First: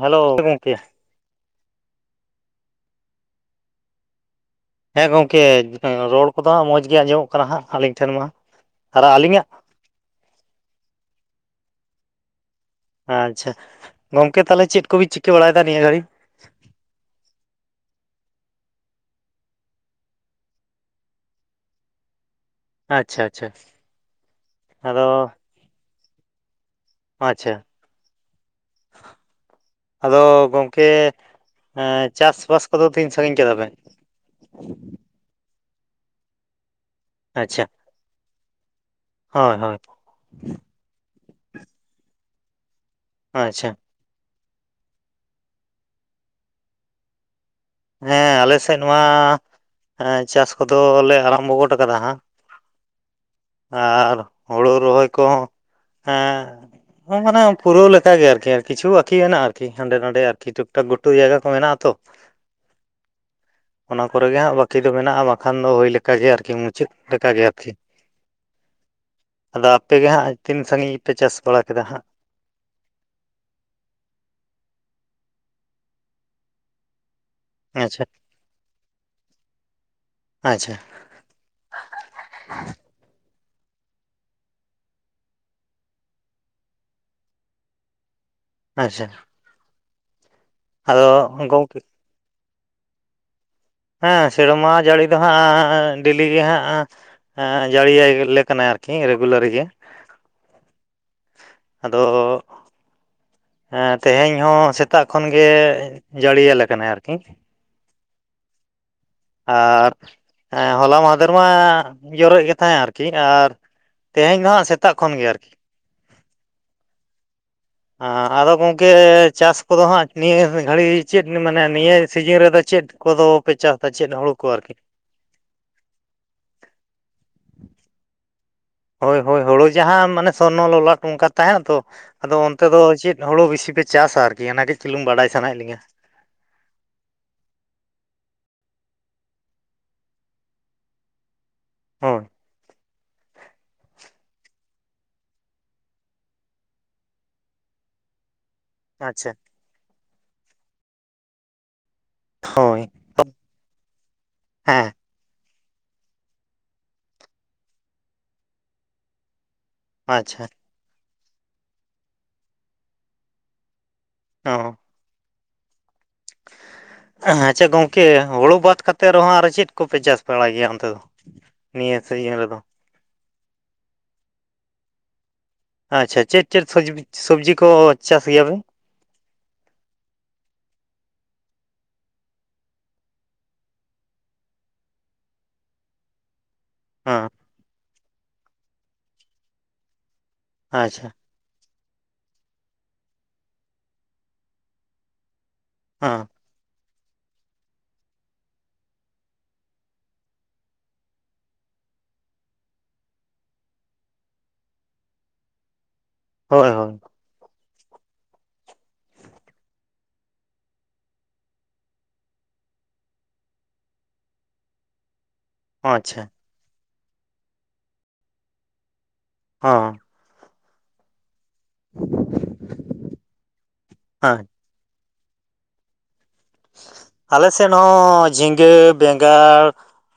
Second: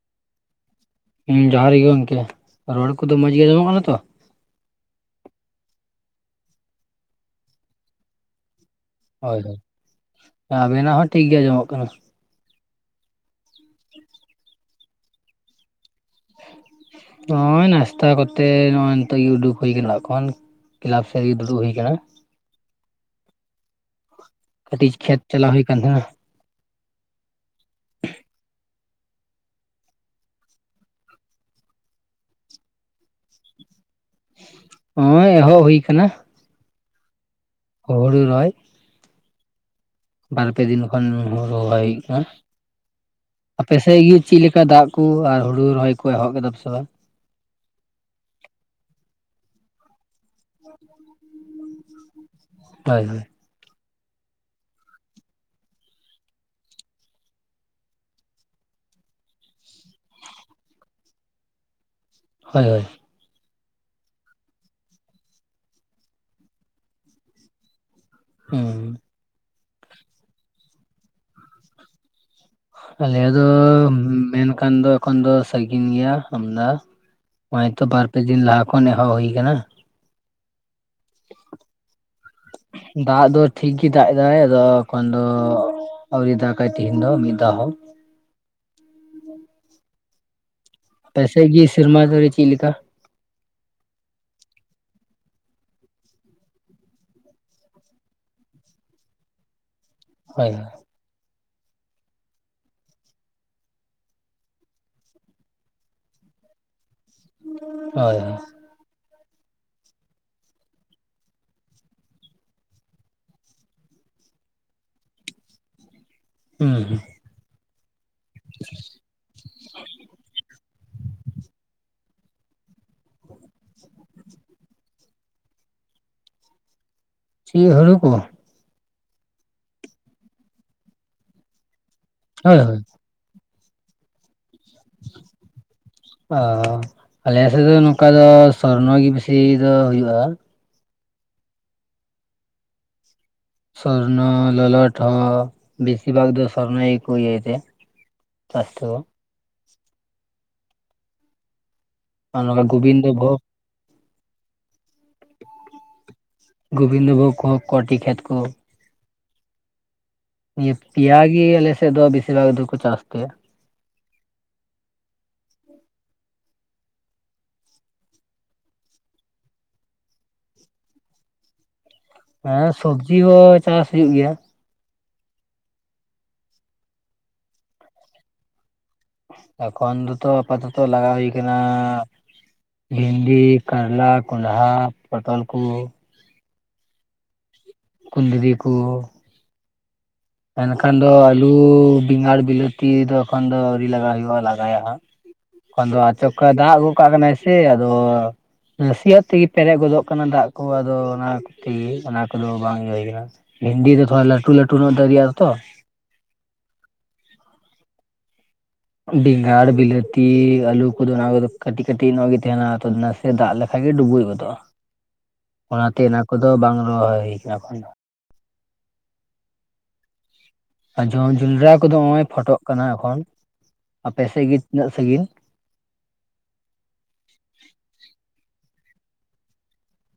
Hello ᱜᱚᱝᱠᱮ ᱦᱮᱸ ᱡᱚᱦᱟᱨ ᱜᱮ ᱜᱚᱝᱠᱮ ᱨᱚᱲ ᱠᱚᱫᱚ ᱢᱚᱸᱡᱽ ᱜᱮ ᱧᱟᱢᱚᱜ ᱠᱟᱱᱟ ᱛᱚ ᱦᱮᱸ ᱜᱚᱝᱠᱮ ᱨᱚᱲ ᱠᱚᱫᱚ ᱦᱟᱸᱜ ᱢᱚᱡᱽ ᱜᱮ ᱟᱸᱡᱚᱢᱚᱜ ᱠᱟᱱᱟ ᱦᱟᱸᱜ ᱟᱹᱞᱤᱧ ᱴᱷᱮᱱ ᱢᱟ, ᱟᱨ ᱦᱚᱭ ᱟᱹᱞᱤᱧᱟᱜ ᱟᱵᱤᱱᱟᱜ ᱦᱚᱸ ᱴᱷᱤᱠ ᱜᱮ ᱟᱸᱡᱚᱢᱚᱜ ᱠᱟᱱᱟ, ᱟᱪᱪᱷᱟ ᱜᱚᱝᱠᱮ ᱛᱟᱦᱚᱞᱮ ᱪᱮᱫ ᱠᱚᱵᱤᱱ ᱪᱤᱠᱟᱹ ᱵᱟᱲᱟᱭᱮᱫᱟ ᱱᱤᱭᱟᱹ ᱜᱷᱟᱹᱲᱤᱡ, ᱱᱚᱜᱼᱭ ᱱᱟᱥᱛᱟ ᱠᱚᱛᱮ ᱱᱚᱜᱼᱚᱭ ᱱᱤᱛᱚᱜ ᱤᱭᱩᱴᱩᱵᱽ ᱦᱩᱭ ᱟᱠᱟᱱᱟᱜ ᱠᱷᱚᱱ, ᱠᱮᱞᱟᱵᱽ ᱥᱮᱫ ᱨᱮᱜᱮ ᱫᱩᱲᱩᱵ ᱦᱩᱭ ᱟᱠᱟᱱᱟ, ᱟᱪᱪᱷᱟ ᱟᱪᱪᱷᱟ ᱠᱟᱹᱴᱤᱡ ᱟᱫᱚ ᱠᱷᱮᱛ ᱪᱟᱞᱟᱣ ᱦᱩᱭ ᱟᱠᱟᱱ ᱛᱟᱦᱮᱸᱱᱟ ᱟᱪᱪᱷᱟ [inaudible] [inaudible] ᱟᱫᱚ ᱜᱚᱝᱠᱮ ᱪᱟᱥ ᱵᱟᱥ ᱠᱚᱫᱚ ᱛᱤᱱ ᱥᱟᱺᱜᱤᱧ ᱠᱮᱫᱟ ᱵᱮᱱ, ᱱᱚᱜ-ᱚᱭ ᱮᱦᱚᱵ ᱦᱩᱭ ᱟᱠᱟᱱᱟ ᱟᱪᱪᱷᱟ ᱦᱩᱲᱩ ᱨᱚᱦᱚᱭ ᱦᱚᱭ ᱦᱚᱭ ᱵᱟᱨᱯᱮ ᱫᱤᱱ ᱠᱷᱚᱱ ᱦᱩᱲᱩ ᱨᱚᱦᱚᱭ ᱦᱩᱭᱩᱜ ᱠᱟᱱᱟ ᱟᱪᱪᱷᱟ ᱟᱯᱮᱥᱮᱫ ᱜᱤ, ᱪᱮᱫ ᱞᱮᱠᱟ ᱫᱟᱜ ᱠᱩ ᱟᱨ ᱦᱩᱲᱩ ᱨᱚᱦᱚᱭ ᱠᱚ ᱮᱦᱚᱵ ᱠᱮᱫᱟᱯᱮ ᱥᱮ ᱵᱟᱝ ᱦᱮᱸ ᱟᱞᱮ ᱥᱮᱫ ᱢᱟ ᱪᱟᱥ ᱠᱚᱫᱚᱞᱮ ᱟᱨᱟᱢᱵ ᱜᱚᱫ ᱠᱟᱫᱟ ᱦᱟᱸᱜ ᱛᱟᱭᱻ ᱟᱨ ᱦᱳᱲᱩ ᱨᱚᱦᱚᱭ ᱠᱚᱦᱚᱸ ᱢᱟᱱᱮ ᱯᱩᱨᱟᱹᱣ ᱞᱮᱠᱟ ᱜᱮ ᱟᱨᱠᱤ ᱟᱨ ᱠᱤᱪᱷᱩ ᱟᱨᱠᱤ ᱢᱮᱱᱟᱜᱼᱟ ᱟᱨᱠᱤ ᱦᱟᱸᱰᱮ ᱱᱟᱰᱮ ᱟᱨᱠᱤ ᱴᱩᱠᱼ ᱴᱟᱠ ᱜᱩᱴᱩ ᱡᱟᱭᱜᱟ ᱠᱚ ᱢᱮᱱᱟᱜᱼᱟ ᱛᱚ᱾ ᱦᱳᱭ ᱦᱳᱭ ᱚᱱᱟ ᱠᱚᱨᱮᱜ ᱜᱮ ᱦᱟᱸᱜ ᱵᱟᱹᱠᱤ ᱫᱚ ᱢᱮᱱᱟᱜᱼᱟ, ᱵᱟᱠᱷᱟᱱ ᱫᱚ ᱦᱩᱭ ᱞᱮᱠᱟ ᱜᱮ ᱟᱨᱠᱤ ᱢᱩᱪᱟᱹᱫ ᱞᱮᱠᱟᱜᱮ ᱟᱨᱠᱤ ᱦᱮᱸ ᱟᱫᱚ ᱟᱯᱮ ᱜᱮ ᱦᱟᱸᱜ ᱛᱤᱱ ᱥᱟᱺᱜᱤᱧ ᱯᱮ ᱪᱟᱥ ᱵᱟᱲᱟ ᱠᱮᱫᱟ ᱦᱟᱸᱜ? ᱟᱞᱮ ᱫᱚ ᱢᱮᱱᱠᱷᱟᱱ ᱫᱚ ᱮᱠᱷᱚᱱ ᱫᱚ ᱥᱟᱺᱟᱹᱜᱤᱧ ᱜᱮᱭᱟ, ᱟᱢᱫᱟ᱾ ᱱᱚᱜᱼᱚᱭ ᱛᱚ ᱟᱪᱪᱷᱟ ᱵᱟᱨ ᱯᱮ ᱫᱤᱱ ᱞᱟᱦᱟ ᱠᱷᱚᱱ ᱮᱦᱚᱵ ᱦᱩᱭ ᱟᱠᱟᱱᱟ᱾ ᱟᱪᱪᱷᱟ᱾ ᱫᱟᱜ ᱫᱚ ᱴᱷᱤᱠ ᱜᱮᱭ ᱫᱟᱜ ᱮᱟᱭ ᱟᱫᱚ ᱮᱠᱷᱚᱱ ᱫᱚ ᱟᱭᱨᱤ ᱫᱟᱠᱟᱭ ᱛᱤᱦᱤᱱ ᱫᱚ ᱢᱤᱫ ᱫᱟᱲᱮ ᱦᱚᱸ᱾ ᱟᱪᱪᱷᱟ ᱟᱫᱚ ᱯᱟᱥᱮ ᱜᱮ ᱜᱚᱢᱠᱮ ᱥᱮᱨᱢᱟ ᱡᱟᱦᱤ ᱪᱮᱫ ᱞᱮᱠᱟ᱾ ᱦᱮᱸ ᱥᱮᱨᱢᱟ ᱡᱟᱹᱲᱤ ᱫᱚ ᱦᱟᱸᱜ ᱰᱮᱞᱤ ᱜᱮ ᱦᱟᱸᱜ᱾ ᱡᱟᱹᱲᱤᱞᱮ ᱠᱟᱱᱟᱭ ᱟᱨᱠᱤ ᱨᱮᱜᱩᱞᱟᱨ ᱜᱮ᱾ ᱦᱳᱭ ᱦᱳᱭ᱾ ᱟᱫᱚ ᱛᱮᱦᱮᱧ ᱦᱚᱸ ᱥᱮᱛᱟᱜ ᱠᱷᱚᱱ ᱜᱮ ᱡᱟᱹᱲᱤᱭᱟᱹᱞᱮ ᱟᱠᱟᱱᱟ ᱟᱨᱠᱤ᱾ ᱦᱳᱭ᱾ ᱟᱨ ᱦᱚᱞᱟ ᱢᱟᱦᱫᱮᱨ ᱢᱟ ᱡᱚᱨᱮᱫ ᱜᱮ ᱛᱟᱦᱮᱸ ᱟᱨᱠᱤ ᱟᱨ ᱛᱮᱦᱮᱧ ᱫᱚ ᱦᱟᱸᱜ ᱥᱮᱛᱟᱜ ᱠᱷᱚᱱ ᱜᱮ ᱟᱨᱠᱤ᱾ ᱦᱩᱸ ᱦᱩᱸ ᱟᱸ ᱟᱫᱚ ᱜᱚᱢᱠᱮ ᱪᱟᱥ ᱠᱚᱫᱚ ᱦᱟᱸᱜ ᱱᱤᱭᱟᱹ ᱜᱷᱟᱹᱲᱤᱡ ᱪᱮᱫ ᱢᱟᱱᱮ ᱱᱤᱭᱟᱹ ᱥᱤᱡᱤᱱ ᱨᱮᱫᱚ ᱪᱮᱫ ᱠᱚᱫᱚ ᱯᱮ ᱪᱟᱥ ᱪᱮᱫ ᱦᱩᱲᱩ ᱠᱚ ᱟᱨᱠᱤ᱾ ᱪᱮᱫ ᱦᱳᱲᱳ ᱠᱚ? ᱦᱳᱭ ᱦᱳᱭ ᱦᱳᱲᱳ ᱡᱟᱦᱟ ᱢᱟᱱᱮ ᱥᱚᱨᱱᱚ ᱞᱚᱞᱟᱴ ᱚᱱᱠᱟ ᱛᱟᱦᱮᱱᱟ ᱛᱚ, ᱟᱫᱚ ᱦᱳᱭ ᱚᱱᱛᱮ ᱦᱳᱭ ᱫᱚ ᱪᱮᱫ ᱦᱳᱲᱳ ᱵᱤᱥᱤ ᱯᱮ ᱪᱟᱥ-ᱟ ᱟᱨᱠᱤ, ᱚᱱᱟ ᱠᱟᱹᱡ ᱪᱩᱞᱩᱝ ᱵᱟᱰᱟᱭ ᱥᱟᱱᱟ ᱭᱮᱫ ᱞᱤᱧᱟᱹ? ᱚ ᱟᱞᱮ ᱥᱮᱫ ᱫᱚ ᱱᱚᱝᱠᱟ ᱫᱚ ᱥᱚᱨᱱᱚ ᱜᱮ ᱵᱤᱥᱤ ᱫᱚ ᱦᱩᱭᱩᱜᱼᱟ᱾ ᱦᱳᱭ! ᱥᱚᱨᱱᱚ ᱞᱚᱞᱟᱴ ᱦᱚᱸ ᱵᱮᱥᱤᱨ ᱵᱷᱟᱜ ᱫᱚ ᱥᱚᱨᱱᱚ ᱜᱮ ᱠᱚ ᱤᱭᱟᱹᱭ [unintelligible] ᱟᱪᱪᱷᱟ ᱟᱨ ᱱᱚᱝᱠᱟ ᱦᱳᱭ ᱜᱳᱵᱤᱱᱫᱚ ᱵᱷᱳᱜᱽ ᱦᱮᱸ ᱜᱳᱵᱤᱱᱫᱚ ᱵᱷᱳᱜ [unintelligible] ᱠᱚᱴᱤ ᱠᱷᱮᱛ ᱠᱚ᱾ ᱟᱪᱪᱷᱟ᱾ ᱯᱮᱭᱟ ᱜᱮ, ᱟᱞᱮ ᱥᱮᱫ ᱫᱚ ᱵᱮᱥᱤᱨ ᱵᱷᱟᱜ ᱫᱚᱠᱚ ᱪᱟᱥ ᱠᱮ᱾ ᱚᱸ [inaudible] ᱟᱪᱪᱷᱟ ᱜᱚᱢᱠᱮ ᱦᱳᱲᱳ ᱵᱟᱫ ᱠᱟᱛᱮᱫ ᱨᱮ ᱦᱚᱸ ᱟᱨ ᱪᱮᱫ ᱠᱚ ᱯᱮ ᱪᱟᱥ ᱵᱟᱲᱟᱭ ᱜᱮᱭᱟ ᱚᱱᱛᱮ ᱫᱚ? ᱱᱤᱭᱟᱹ ᱥᱤᱡᱤᱱ ᱨᱮ ᱫᱚ? ᱦᱮᱸ ᱥᱚᱵᱽᱡᱤ ᱦᱚᱸ ᱪᱟᱥ ᱦᱩᱭᱩᱜ ᱜᱮᱭᱟ᱾ ᱟᱪᱪᱷᱟ ᱪᱮᱫ ᱪᱮᱫ ᱥᱚᱵᱽᱡᱤ ᱠᱚ ᱪᱟᱥ ᱜᱮᱭᱟ ᱯᱮ? ᱮᱠᱷᱚᱱ ᱫᱚᱛᱚ ᱟᱯᱟᱛᱚᱛᱚ ᱞᱟᱜᱟᱣ ᱦᱩᱭ ᱠᱟᱱᱟ᱾ ᱵᱷᱤᱱᱰᱤ, ᱠᱟᱨᱞᱟ, ᱠᱚᱸᱰᱦᱟ, ᱯᱚᱴᱚᱞ ᱠᱚ ᱦᱚᱸ ᱠᱩᱸᱫᱽᱨᱤ ᱠᱚ, ᱮᱱᱠᱷᱟᱱ ᱟᱪᱪᱷᱟ ᱫᱚ ᱟᱞᱩ, ᱵᱮᱸᱜᱟᱲ, ᱵᱤᱞᱟᱹᱛᱤ ᱫᱚ ᱮᱠᱷᱚᱱ ᱫᱚ ᱟᱹᱣᱨᱤ ᱞᱟᱜᱟ ᱦᱩᱭᱩᱜᱼᱟ᱾ ᱞᱟᱜᱟᱭᱟ ᱦᱟᱸᱜ ᱮᱠᱷᱚᱱ ᱫᱚ ᱦᱮᱸ ᱟᱪᱚᱠ ᱠᱟ ᱫᱟᱜ ᱜᱚᱜ ᱠᱟᱜ ᱠᱟᱱᱟᱭ ᱥᱮ, ᱟᱫᱚ ᱱᱟᱥᱤᱭᱟᱜ ᱛᱮ ᱜᱤ ᱯᱮᱨᱮᱜ ᱜᱚᱫᱚᱜ ᱠᱟᱱᱟ ᱫᱟᱜ ᱠᱚ ᱟᱫᱚ ᱚᱱᱟ ᱠᱩ ᱛᱮᱜᱤ ᱚᱱᱟ ᱠᱩᱫᱚ ᱵᱟᱝ ᱤᱭᱟᱹ ᱦᱩᱭ ᱠᱟᱱᱟ᱾ ᱵᱷᱤᱱᱰᱤ ᱠᱚᱫᱚ ᱦᱟᱸᱜ ᱞᱟᱸᱴᱷᱩᱼᱞᱟᱸᱴᱷᱩ ᱱᱚᱜ ᱫᱟᱹᱨᱤᱜᱼᱟ ᱛᱚ᱾ ᱦᱳᱭ ᱦᱳᱭ᱾ ᱵᱮᱸᱜᱟᱲ, ᱵᱤᱞᱟᱹᱛᱤ, ᱟᱹᱞᱩ ᱠᱚᱫᱚ ᱚᱱᱟ ᱠᱚᱫᱚ ᱠᱟᱹᱴᱤᱼᱠᱟᱹᱴᱤ ᱚᱱᱟ ᱜᱮ ᱛᱮᱦᱮᱱᱟ, ᱟᱫᱚ ᱱᱟᱥ ᱥᱮ ᱫᱟᱜ ᱞᱮᱠᱷᱟᱡ ᱜᱮ ᱰᱩᱵᱩᱡ ᱜᱚᱫᱚᱜᱼᱟ, ᱚᱱᱟᱛᱮ ᱚᱱᱟ ᱟᱪᱪᱷᱟ ᱠᱚᱫᱚ ᱵᱟᱝ ᱨᱚᱦᱚᱭ ᱦᱩᱭ ᱠᱟᱱᱟ ᱮᱠᱷᱚᱱ ᱫᱚ᱾ ᱦᱚᱸ᱾ ᱟ ᱡᱚᱱᱼᱡᱚᱸᱱᱰᱨᱟ ᱠᱚᱫᱚ ᱱᱚᱜᱼᱚᱭ ᱯᱷᱳᱴᱚᱜ ᱠᱟᱱᱟ ᱮᱠᱷᱚᱱ, ᱟᱯᱮ ᱦᱮᱸ ᱥᱮ ᱜᱮ ᱛᱤᱱᱟᱹᱜ ᱥᱟᱹᱜᱤᱧ? ᱟᱞᱮ ᱥᱮᱜ ᱱᱚᱜᱼᱚᱻ ᱡᱷᱤᱸᱜᱟ, ᱵᱮᱸᱜᱟᱲ᱾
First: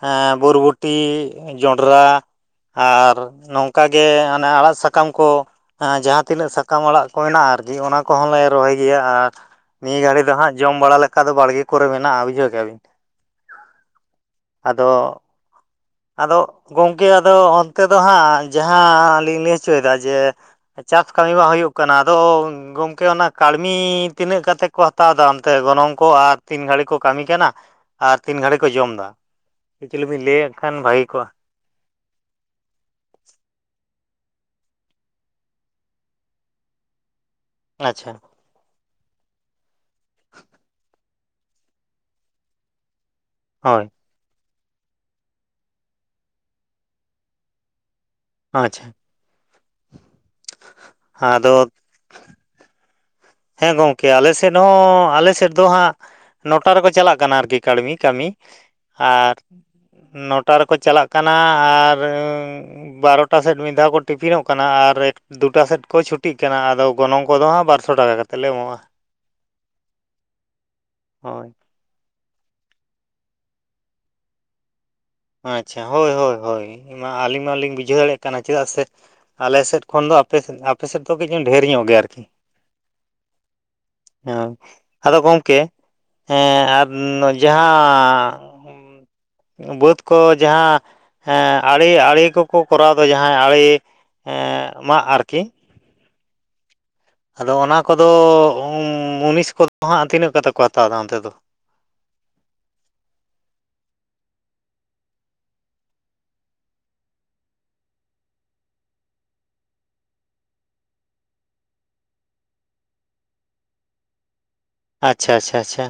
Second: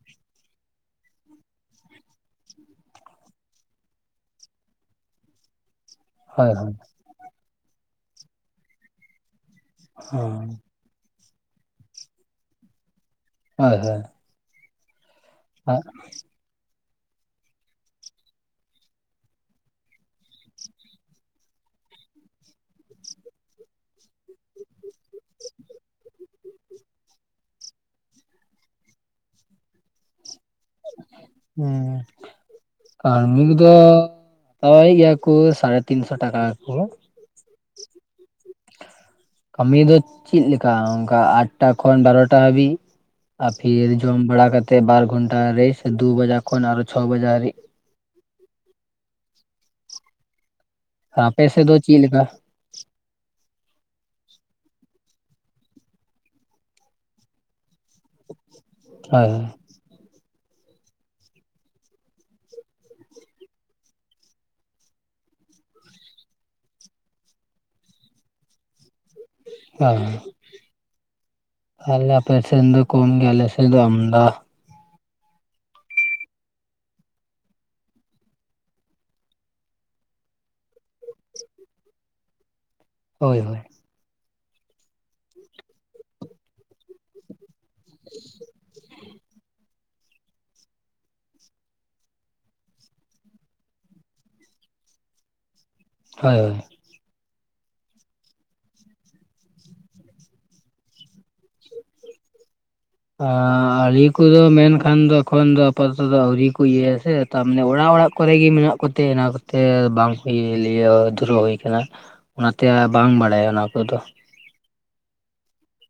ᱦᱮᱸ ᱵᱳᱨᱵᱚᱴᱤ ᱡᱚᱸᱱᱰᱨᱟ᱾ ᱟᱨ ᱱᱚᱝᱠᱟ ᱜᱮ ᱦᱟᱱᱮ ᱟᱲᱟᱜ ᱥᱟᱠᱟᱢ ᱠᱚ ᱮᱸ ᱡᱟᱸ ᱦᱳᱭ ᱛᱤᱱᱟᱹᱜ ᱦᱳᱭ ᱥᱟᱠᱟᱢ ᱟᱲᱟᱜ ᱠᱚ ᱦᱮᱱᱟᱜᱼᱟ ᱟᱨᱠᱤ ᱚᱱᱟ ᱠᱚᱦᱚᱸ ᱞᱮ ᱨᱚᱦᱚᱭ ᱜᱮᱭᱟ ᱟᱨ ᱱᱤᱭᱟᱹ ᱜᱷᱟᱹᱲᱤ ᱫᱚ ᱦᱟᱸᱜ ᱡᱚᱢ ᱵᱟᱲᱟ ᱞᱮ ᱠᱟ ᱫᱚ ᱵᱟᱲᱜᱮ ᱠᱚᱨᱮ ᱢᱮᱱᱟᱜᱼᱟ ᱵᱩᱡᱷᱟᱹᱣ ᱠᱮᱼᱟ ᱵᱤᱱ᱾ ᱦᱳᱭ ᱦᱳᱭ᱾ ᱟᱫᱚ᱾ ᱦᱚᱸᱜ᱾ ᱟᱫᱚ ᱜᱚᱝᱠᱮ ᱟᱫᱚ ᱚᱱᱛᱮ ᱫᱚ ᱦᱟᱸᱜ ᱡᱟᱦᱟᱸ ᱞᱤᱧ ᱞᱟᱹᱭ ᱪᱚᱭᱫᱟ ᱡᱮ ᱪᱟᱥ ᱠᱟᱹᱢᱤ ᱢᱟ ᱦᱩᱭᱩᱜ ᱠᱟᱱᱟ ᱟᱫᱚ ᱜᱚᱝᱠᱮ ᱚᱱᱟ ᱠᱟᱹᱲᱢᱤ ᱛᱤᱱᱟᱹᱜ ᱠᱟᱛᱮ ᱠᱚ ᱦᱟᱛᱟᱣ ᱫᱟ ᱚᱱᱛᱮ ᱜᱚᱱᱚᱝ ᱠᱚ? ᱟᱨ ᱛᱤᱱ ᱜᱷᱟᱹᱲᱤ ᱠᱚ ᱠᱟᱹᱢᱤ ᱠᱟᱱᱟ? ᱟᱨ ᱛᱤᱱ ᱜᱷᱟᱹᱲᱤ ᱠᱚ ᱡᱚᱢ ᱫᱟ? ᱮᱠᱪᱚᱭᱞᱤ ᱵᱮᱱ ᱞᱟᱹᱭᱟ? ᱠᱷᱟᱱ ᱵᱷᱟᱹᱜᱮ ᱠᱚᱜᱼᱟ᱾ ᱦᱩᱸ᱾ ᱠᱟᱹᱲᱢᱤ ᱠᱩᱫᱚ [unintelligible] ᱜᱮᱭᱟ ᱠᱩ ᱥᱟᱲᱮ ᱛᱤᱱᱥᱚ ᱴᱟᱠᱟ ᱠᱚ ᱟᱪᱷᱟ᱾ ᱠᱟᱹᱢᱤ ᱫᱚ ᱪᱤᱜ ᱞᱮᱠᱟ ᱚᱱᱠᱟ ᱟᱴᱴᱟ ᱠᱷᱚᱱ ᱵᱟᱨᱚᱴᱟ ᱦᱟᱹᱵᱤᱜ, ᱦᱳᱭ ᱟᱼᱯᱷᱤᱨ ᱡᱚᱢ ᱵᱟᱲᱟ ᱠᱟᱛᱮ ᱵᱟᱨ ᱜᱷᱚᱱᱴᱟ ᱨᱮᱥ ᱫᱩ ᱵᱟᱡᱟᱜ ᱠᱷᱚᱱ ᱟᱨᱚ ᱪᱷᱚ ᱵᱟᱡᱟᱜ ᱦᱟᱹᱨᱤᱜ᱾ ᱚ ᱟᱪᱪᱷᱟ᱾ ᱟᱯᱮ ᱟᱫᱚ ᱥᱮ ᱫᱚ ᱪᱤᱜ ᱞᱮᱠᱟ? ᱦᱮᱸ ᱜᱚᱝᱠᱮ ᱟᱞᱮ ᱥᱮᱫ ᱦᱚᱸ ᱟᱞᱮ ᱥᱮᱫ ᱫᱚ ᱦᱟᱸᱜ ᱱᱚᱴᱟ ᱨᱮᱠᱚ ᱪᱟᱞᱟᱜ ᱠᱟᱱᱟ ᱟᱨᱠᱤ ᱠᱟᱬᱢᱤ ᱠᱟᱹᱢᱤ᱾ ᱦᱳᱭ ᱟᱨ ᱱᱚᱴᱟ ᱨᱮᱠᱚ ᱪᱟᱞᱟᱜ ᱠᱟᱱᱟ, ᱟᱨ ᱟᱸᱻ ᱵᱟᱨᱚᱴᱟ ᱥᱮᱫ ᱢᱤᱫ ᱫᱷᱟᱣ ᱠᱚ ᱴᱤᱯᱷᱤᱱᱚᱜ ᱠᱟᱱᱟ, ᱟᱨ ᱮᱠ ᱫᱩᱴᱟ ᱥᱮᱛ ᱠᱚ ᱪᱷᱩᱴᱤᱜ ᱠᱟᱱᱟ ᱟᱫᱚ ᱜᱚᱱᱚᱝ ᱠᱚᱫᱚ ᱦᱟᱸᱜ ᱵᱟᱨ ᱥᱚ ᱴᱟᱠᱟ ᱠᱟᱛᱮᱫ ᱞᱮ ᱮᱢᱚᱜᱼᱟ᱾ ᱦᱮᱸ᱾ ᱦᱳᱭ ᱟᱞᱮ ᱟᱯᱮ ᱥᱮᱱ ᱫᱚ ᱠᱚᱢ ᱜᱮᱭᱟ ᱟᱞᱮ ᱥᱮ ᱫᱚ ᱟᱢᱫᱟ᱾ ᱟᱸᱪᱪᱷᱟ ᱦᱳᱭ ᱦᱳᱭ ᱦᱳᱭ ᱤᱧᱢᱟ ᱟᱹᱞᱤᱧ ᱢᱟᱞᱤᱧ ᱵᱩᱡᱷᱟᱹᱣ ᱫᱟᱲᱮᱭᱟᱜ ᱠᱟᱱᱟ, ᱪᱮᱫᱟᱜ ᱥᱮ ᱟᱞᱮ ᱥᱮᱫ ᱠᱷᱚᱱ ᱫᱚ ᱟᱯᱮ ᱥᱮᱫ ᱟᱯᱮ ᱥᱮᱫ ᱫᱚ ᱠᱟᱹᱡ ᱰᱷᱮᱨ ᱧᱚᱜ ᱜᱮ ᱟᱨᱠᱤ᱾ ᱦᱳᱭ ᱦᱳᱭ᱾ ᱦᱮᱸ, ᱟᱫᱚ ᱜᱚᱝᱠᱮ ᱮᱸ ᱟᱨ ᱡᱟᱦᱟᱸ ᱵᱟᱹᱛ ᱠᱚ ᱡᱟᱦᱟᱸ ᱮᱸ ᱟᱲᱮ ᱟᱲᱮ ᱠᱚᱠᱚ ᱠᱚᱨᱟᱣ ᱫᱚ, ᱡᱟᱦᱟᱸᱭ ᱟᱲᱮ ᱮᱸ ᱢᱟᱜᱽ ᱟᱨᱠᱤ᱾ ᱦᱳᱭ ᱦᱳᱭ᱾ ᱟᱫᱚ ᱚᱱᱟ ᱠᱚᱫᱚ ᱩᱸ ᱢᱩᱱᱤᱥ ᱠᱚᱫᱚ ᱦᱟᱸᱜ ᱛᱤᱱᱟᱹᱜ ᱠᱟᱛᱮ ᱠᱚ ᱦᱟᱛᱟᱣ ᱫᱟ ᱚᱱᱛᱮ ᱫᱚ? ᱟᱸ ᱟᱸᱨᱤ ᱠᱩᱫᱚ ᱢᱮᱱᱠᱷᱟᱱ ᱫᱚ ᱮᱠᱷᱚᱱ ᱫᱚ ᱟᱯᱟᱛᱚᱛᱚ ᱫᱚ ᱟᱹᱣᱨᱤ ᱠᱩ ᱤᱭᱟᱹᱭᱟ ᱥᱮ᱾ ᱛᱟ ᱢᱟᱱᱮ ᱚᱲᱟᱜ ᱚᱲᱟᱜ ᱠᱚᱨᱮ ᱜᱮ ᱢᱮᱱᱟᱜ ᱠᱚᱛᱮ ᱚᱱᱟ ᱠᱚᱛᱮ ᱵᱟᱝ ᱠᱚ ᱤᱭᱟᱹᱭ ᱞᱮᱭᱟ ᱫᱷᱩᱨᱟᱹᱣ ᱦᱩᱭ ᱠᱟᱱᱟ᱾ ᱚᱱᱟ ᱛᱮ ᱟ-ᱵᱟᱝ ᱵᱟᱲᱟᱭᱟ ᱚᱱᱟ ᱠᱚᱫᱚ᱾ ᱟᱪᱪᱷᱟ ᱟᱪᱷᱟ ᱟᱪᱷᱟ᱾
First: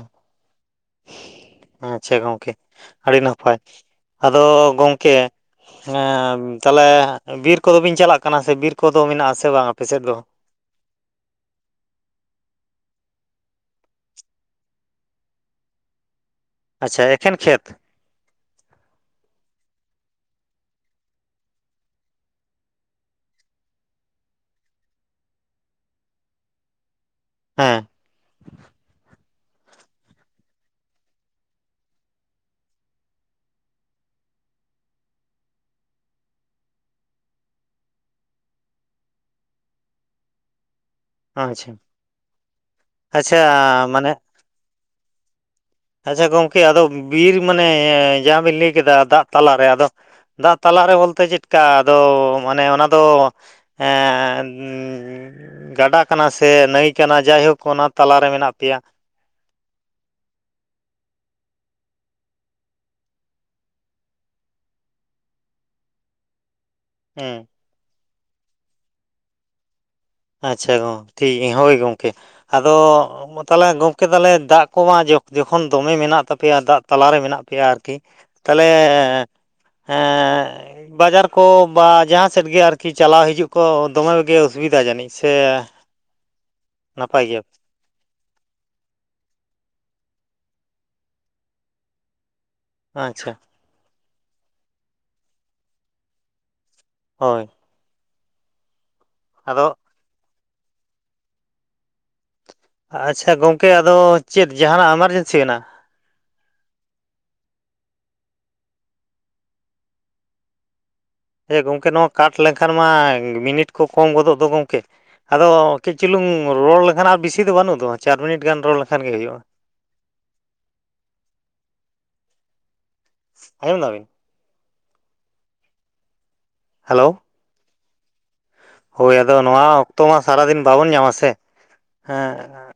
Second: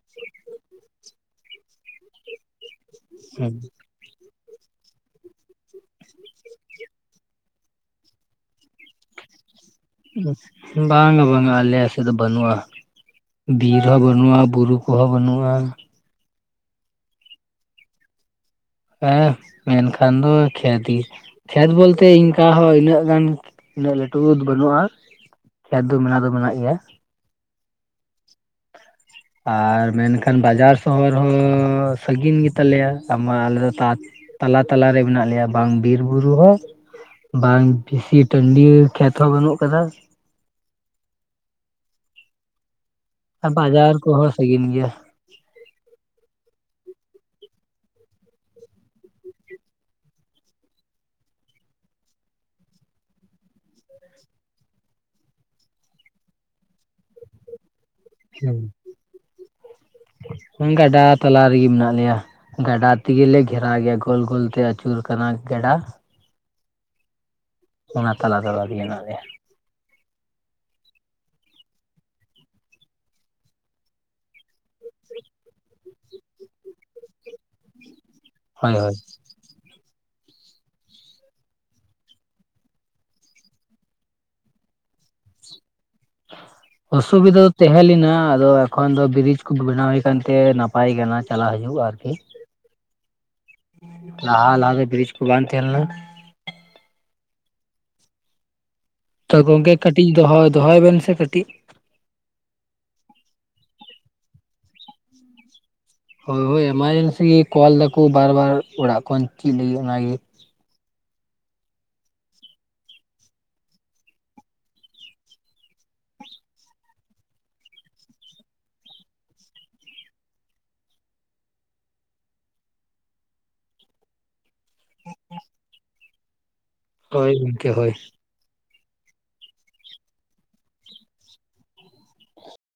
ᱟᱪᱪᱷᱟ, ᱜᱚᱝᱠᱮ᱾ ᱟᱹᱰᱤ ᱱᱟᱯᱟᱭ, ᱟᱫᱚ ᱜᱚᱝᱠᱮ ᱦᱮᱸ ᱛᱟᱦᱚᱞᱮ ᱵᱤᱨ ᱠᱚᱫᱚ ᱵᱤᱱ ᱪᱟᱞᱟᱜ ᱠᱟᱱᱟ ᱥᱮ ᱵᱤᱨ ᱠᱚᱫᱚ ᱢᱮᱱᱟᱜᱼᱟ ᱥᱮ ᱵᱟᱝ ᱟᱯᱮᱥᱮᱫ ᱫᱚ? ᱵᱟᱝᱼᱟ ᱵᱟᱝᱟ ᱟᱞᱮᱭᱟ ᱥᱮ ᱫᱚ ᱵᱟᱹᱱᱩᱜᱼᱟ᱾ ᱫᱷᱤᱨ ᱦᱚᱸ ᱵᱟᱹᱱᱩᱜᱼᱟ, ᱵᱩᱨᱩ ᱠᱚᱦᱚᱸ ᱵᱟᱹᱱᱩᱜᱼᱟ᱾ ᱟᱪᱪᱷᱟ ᱮᱠᱷᱮᱱ ᱠᱷᱮᱛ ᱦᱮᱸ ᱢᱮᱱᱠᱷᱟᱱ ᱫᱚ ᱠᱷᱮᱛ ᱜᱤ ᱠᱷᱮᱛ ᱵᱚᱞᱛᱮ ᱤᱱᱠ ᱦᱚᱸ ᱤᱱᱟᱹᱜ ᱜᱟᱱ ᱩᱱᱟᱹᱜ ᱞᱟᱹᱴᱩ ᱵᱟ. ᱫᱽ ᱵᱟᱹᱱᱩᱜᱼᱟ ᱠᱷᱮᱛ ᱫᱚ ᱢᱮᱱᱟᱜ ᱫᱚ ᱢᱮᱱᱟᱜ ᱜᱮᱭᱟ ᱦᱮᱸ ᱟᱨ ᱢᱮᱱᱠᱷᱟᱱ ᱵᱟᱡᱟᱨ ᱥᱚᱦᱚᱨ ᱦᱚᱸᱻ ᱥᱟᱺᱜᱤᱱ ᱜᱮ ᱛᱟᱞᱮᱭᱟ ᱛᱟ ᱢᱟ ᱟᱞᱮ ᱫᱚ ᱛᱟᱠ... ᱛᱟᱞᱟ ᱛᱟᱞᱟ ᱨᱮ ᱢᱮᱱᱟᱜ ᱞᱮᱭᱟ ᱵᱟᱝ ᱵᱤᱨ ᱵᱩᱨᱩ ᱦᱚᱸ ᱵᱟᱝ ᱵᱤᱥᱤ ᱴᱟᱺᱰᱤ ᱠᱷᱮᱛ ᱦᱚᱸ ᱵᱟᱹᱱᱩᱜ ᱟᱠᱟᱫᱟ ᱟᱪᱪᱷᱟ ᱟᱪᱪᱷᱟ ᱵᱟᱡᱟᱨ ᱢᱟᱱᱮ ᱠᱚᱦᱚᱸ ᱥᱟᱜᱤᱱ ᱜᱮᱭᱟ ᱟᱪᱪᱷᱟ ᱜᱚᱢᱠᱮ ᱟᱫᱚ ᱵᱤᱨ ᱢᱟᱱᱮ ᱡᱟᱦᱟᱸ ᱵᱤᱱ ᱞᱟᱹᱭ ᱠᱮᱫᱟ ᱫᱟᱜ ᱛᱟᱞᱟᱨᱮ ᱟᱫᱚ ᱫᱟᱜ ᱛᱟᱞᱟ ᱨᱮ ᱵᱚᱞᱛᱮ ᱪᱮᱫᱠᱟ ᱟᱫᱚ ᱢᱟᱱᱮ ᱚᱱᱟᱫᱚ ᱮᱸᱻ...... ᱜᱟᱰᱟ ᱠᱟᱱᱟ ᱥᱮ ᱱᱟᱹᱭ ᱠᱟᱱᱟ ᱡᱟᱭᱦᱳᱠ ᱚᱱᱟ ᱛᱟᱞᱟᱨᱮ ᱢᱮᱱᱟᱜ ᱯᱮᱭᱟ ᱜᱟᱰᱟ ᱛᱟᱞᱟ ᱨᱮᱜᱮ ᱢᱮᱱᱟᱜ ᱞᱮᱭᱟ ᱜᱟᱰᱟ ᱛᱮᱜᱮᱞᱮ ᱜᱷᱮᱨᱟᱣ ᱜᱮᱭᱟ ᱜᱚᱞ ᱜᱚᱞ ᱛᱮ ᱟᱹᱪᱩᱨ ᱟᱠᱟᱱᱟ ᱜᱟᱰᱟ ᱦᱮᱸ ᱚᱱᱟ ᱛᱟᱞᱟ ᱛᱟᱞᱟ ᱜᱮ ᱢᱮᱱᱟᱜ ᱞᱮᱭᱟ ᱟᱪᱪᱷᱟ ᱜᱚᱝᱠᱮ ᱴᱷᱤᱠ ᱜᱮᱭᱟ ᱦᱳᱭ ᱜᱚᱢᱠᱮ ᱟᱫᱚ ᱚ ᱢᱟ ᱛᱟᱦᱚᱞᱮ ᱜᱚᱢᱠᱮ ᱛᱟᱦᱚᱞᱮ ᱫᱟᱜ ᱠᱚᱢᱟ ᱡᱚᱠᱷ... ᱡᱚᱠᱷᱚᱱ ᱫᱚᱢᱮ ᱢᱮᱱᱟᱜ ᱛᱟᱯᱮᱭᱟ ᱫᱟᱜ ᱛᱟᱞᱟᱨᱮ ᱢᱮᱱᱟᱜ ᱯᱮᱭᱟ ᱟᱨᱠᱤ ᱛᱟᱦᱚᱞᱮ ᱦᱳᱭ ᱦᱳᱭ ᱮᱸᱻ ᱵᱟᱡᱟᱨ ᱠᱚ ᱵᱟ ᱡᱟᱦᱟᱸ ᱥᱮᱫ ᱜᱮ ᱟᱨᱠᱤ ᱪᱟᱞᱟᱣ ᱦᱤᱡᱩᱜ ᱠᱚ ᱫᱚᱢᱮᱜ ᱜᱮ ᱚᱥᱩᱵᱤᱫᱷᱟ ᱡᱟᱹᱱᱤᱡ ᱥᱮ ᱱᱟᱯᱟᱭ ᱜᱮᱭᱟ ᱚᱥᱩᱵᱤᱫᱷᱟ... ᱛᱮᱦᱮᱸ ᱞᱮᱱᱟ ᱟᱫᱚ ᱮᱠᱷᱚᱱ ᱫᱚ ᱵᱨᱤᱡᱽ ᱠᱚ ᱵᱮᱱᱟᱣ ᱦᱩᱭ ᱟᱠᱟᱱ ᱛᱮ ᱱᱟᱯᱟᱭ ᱟᱠᱟᱱᱟ ᱪᱟᱞᱟᱣ ᱦᱤᱡᱩᱜ ᱟᱨᱠᱤ ᱟᱪᱪᱷᱟ ᱞᱟᱦᱟ ᱞᱟᱦᱟ ᱫᱚ ᱵᱨᱤᱡ ᱠᱚ ᱵᱟᱝ ᱛᱟᱦᱮᱸ ᱞᱮᱱᱟ ᱦᱚᱭ ᱛᱚ ᱜᱚᱢᱠᱮ ᱟᱫᱚ ᱠᱟᱹᱴᱤᱡ ᱫᱚᱦᱚ... ᱫᱚᱦᱚᱭ ᱵᱮᱱ ᱥᱮ ᱠᱟᱹᱴᱤᱡ ᱟᱪᱪᱷᱟ ᱜᱚᱢᱠᱮ ᱟᱫᱚ ᱪᱮᱫ ᱡᱟᱦᱟᱱᱟᱜ ᱮᱢᱟᱨᱡᱮᱱᱥᱤ ᱢᱮᱱᱟᱜ-ᱟ? ᱦᱳᱭ ᱦᱳᱭ ᱮᱢᱟᱨᱡᱮᱱᱥᱤ ᱜᱮ ᱠᱚᱞ ᱮᱫᱟᱠᱚ ᱵᱟᱨ ᱵᱟᱨ ᱚᱲᱟᱜ ᱠᱷᱚᱱ ᱪᱮᱫ ᱞᱟᱹᱜᱤᱫ ᱚᱱᱟ ᱜᱮ ᱦᱮᱸ ᱜᱚᱢᱠᱮ ᱱᱚᱶᱟ ᱠᱟᱴ ᱞᱮᱠᱷᱟᱱ ᱢᱟ ᱢᱤᱱᱤᱴ ᱠᱚ ᱠᱚᱢ ᱜᱚᱫᱚᱜ ᱫᱚ ᱜᱚᱢᱠᱮ ᱟᱫᱚ ᱠᱟᱹᱡ ᱪᱩᱞᱩᱝ ᱨᱚᱲ ᱞᱮᱠᱷᱟᱱ ᱟᱨ ᱵᱤᱥᱤ ᱫᱚ ᱵᱟᱹᱱᱩᱜ ᱫᱚ ᱪᱟᱨ ᱢᱤᱱᱤᱴ ᱜᱟᱱ ᱨᱚᱲ ᱞᱮᱠᱷᱟᱱ ᱜᱮ ᱦᱩᱭᱩᱜ-ᱟ ᱟᱸᱡᱚᱢ ᱮᱫᱟ ᱵᱤᱱ ᱦᱮᱞᱳ ᱦᱳᱭ ᱜᱚᱢᱠᱮ ᱦᱳᱭ ᱦᱳᱭ ᱟᱫᱚ ᱱᱚᱶᱟ ᱚᱠᱛᱚ ᱢᱟ ᱥᱟᱨᱟ ᱫᱤᱱ ᱵᱟᱵᱚᱱ ᱧᱟᱢᱟ ᱥᱮ ᱦᱮᱸ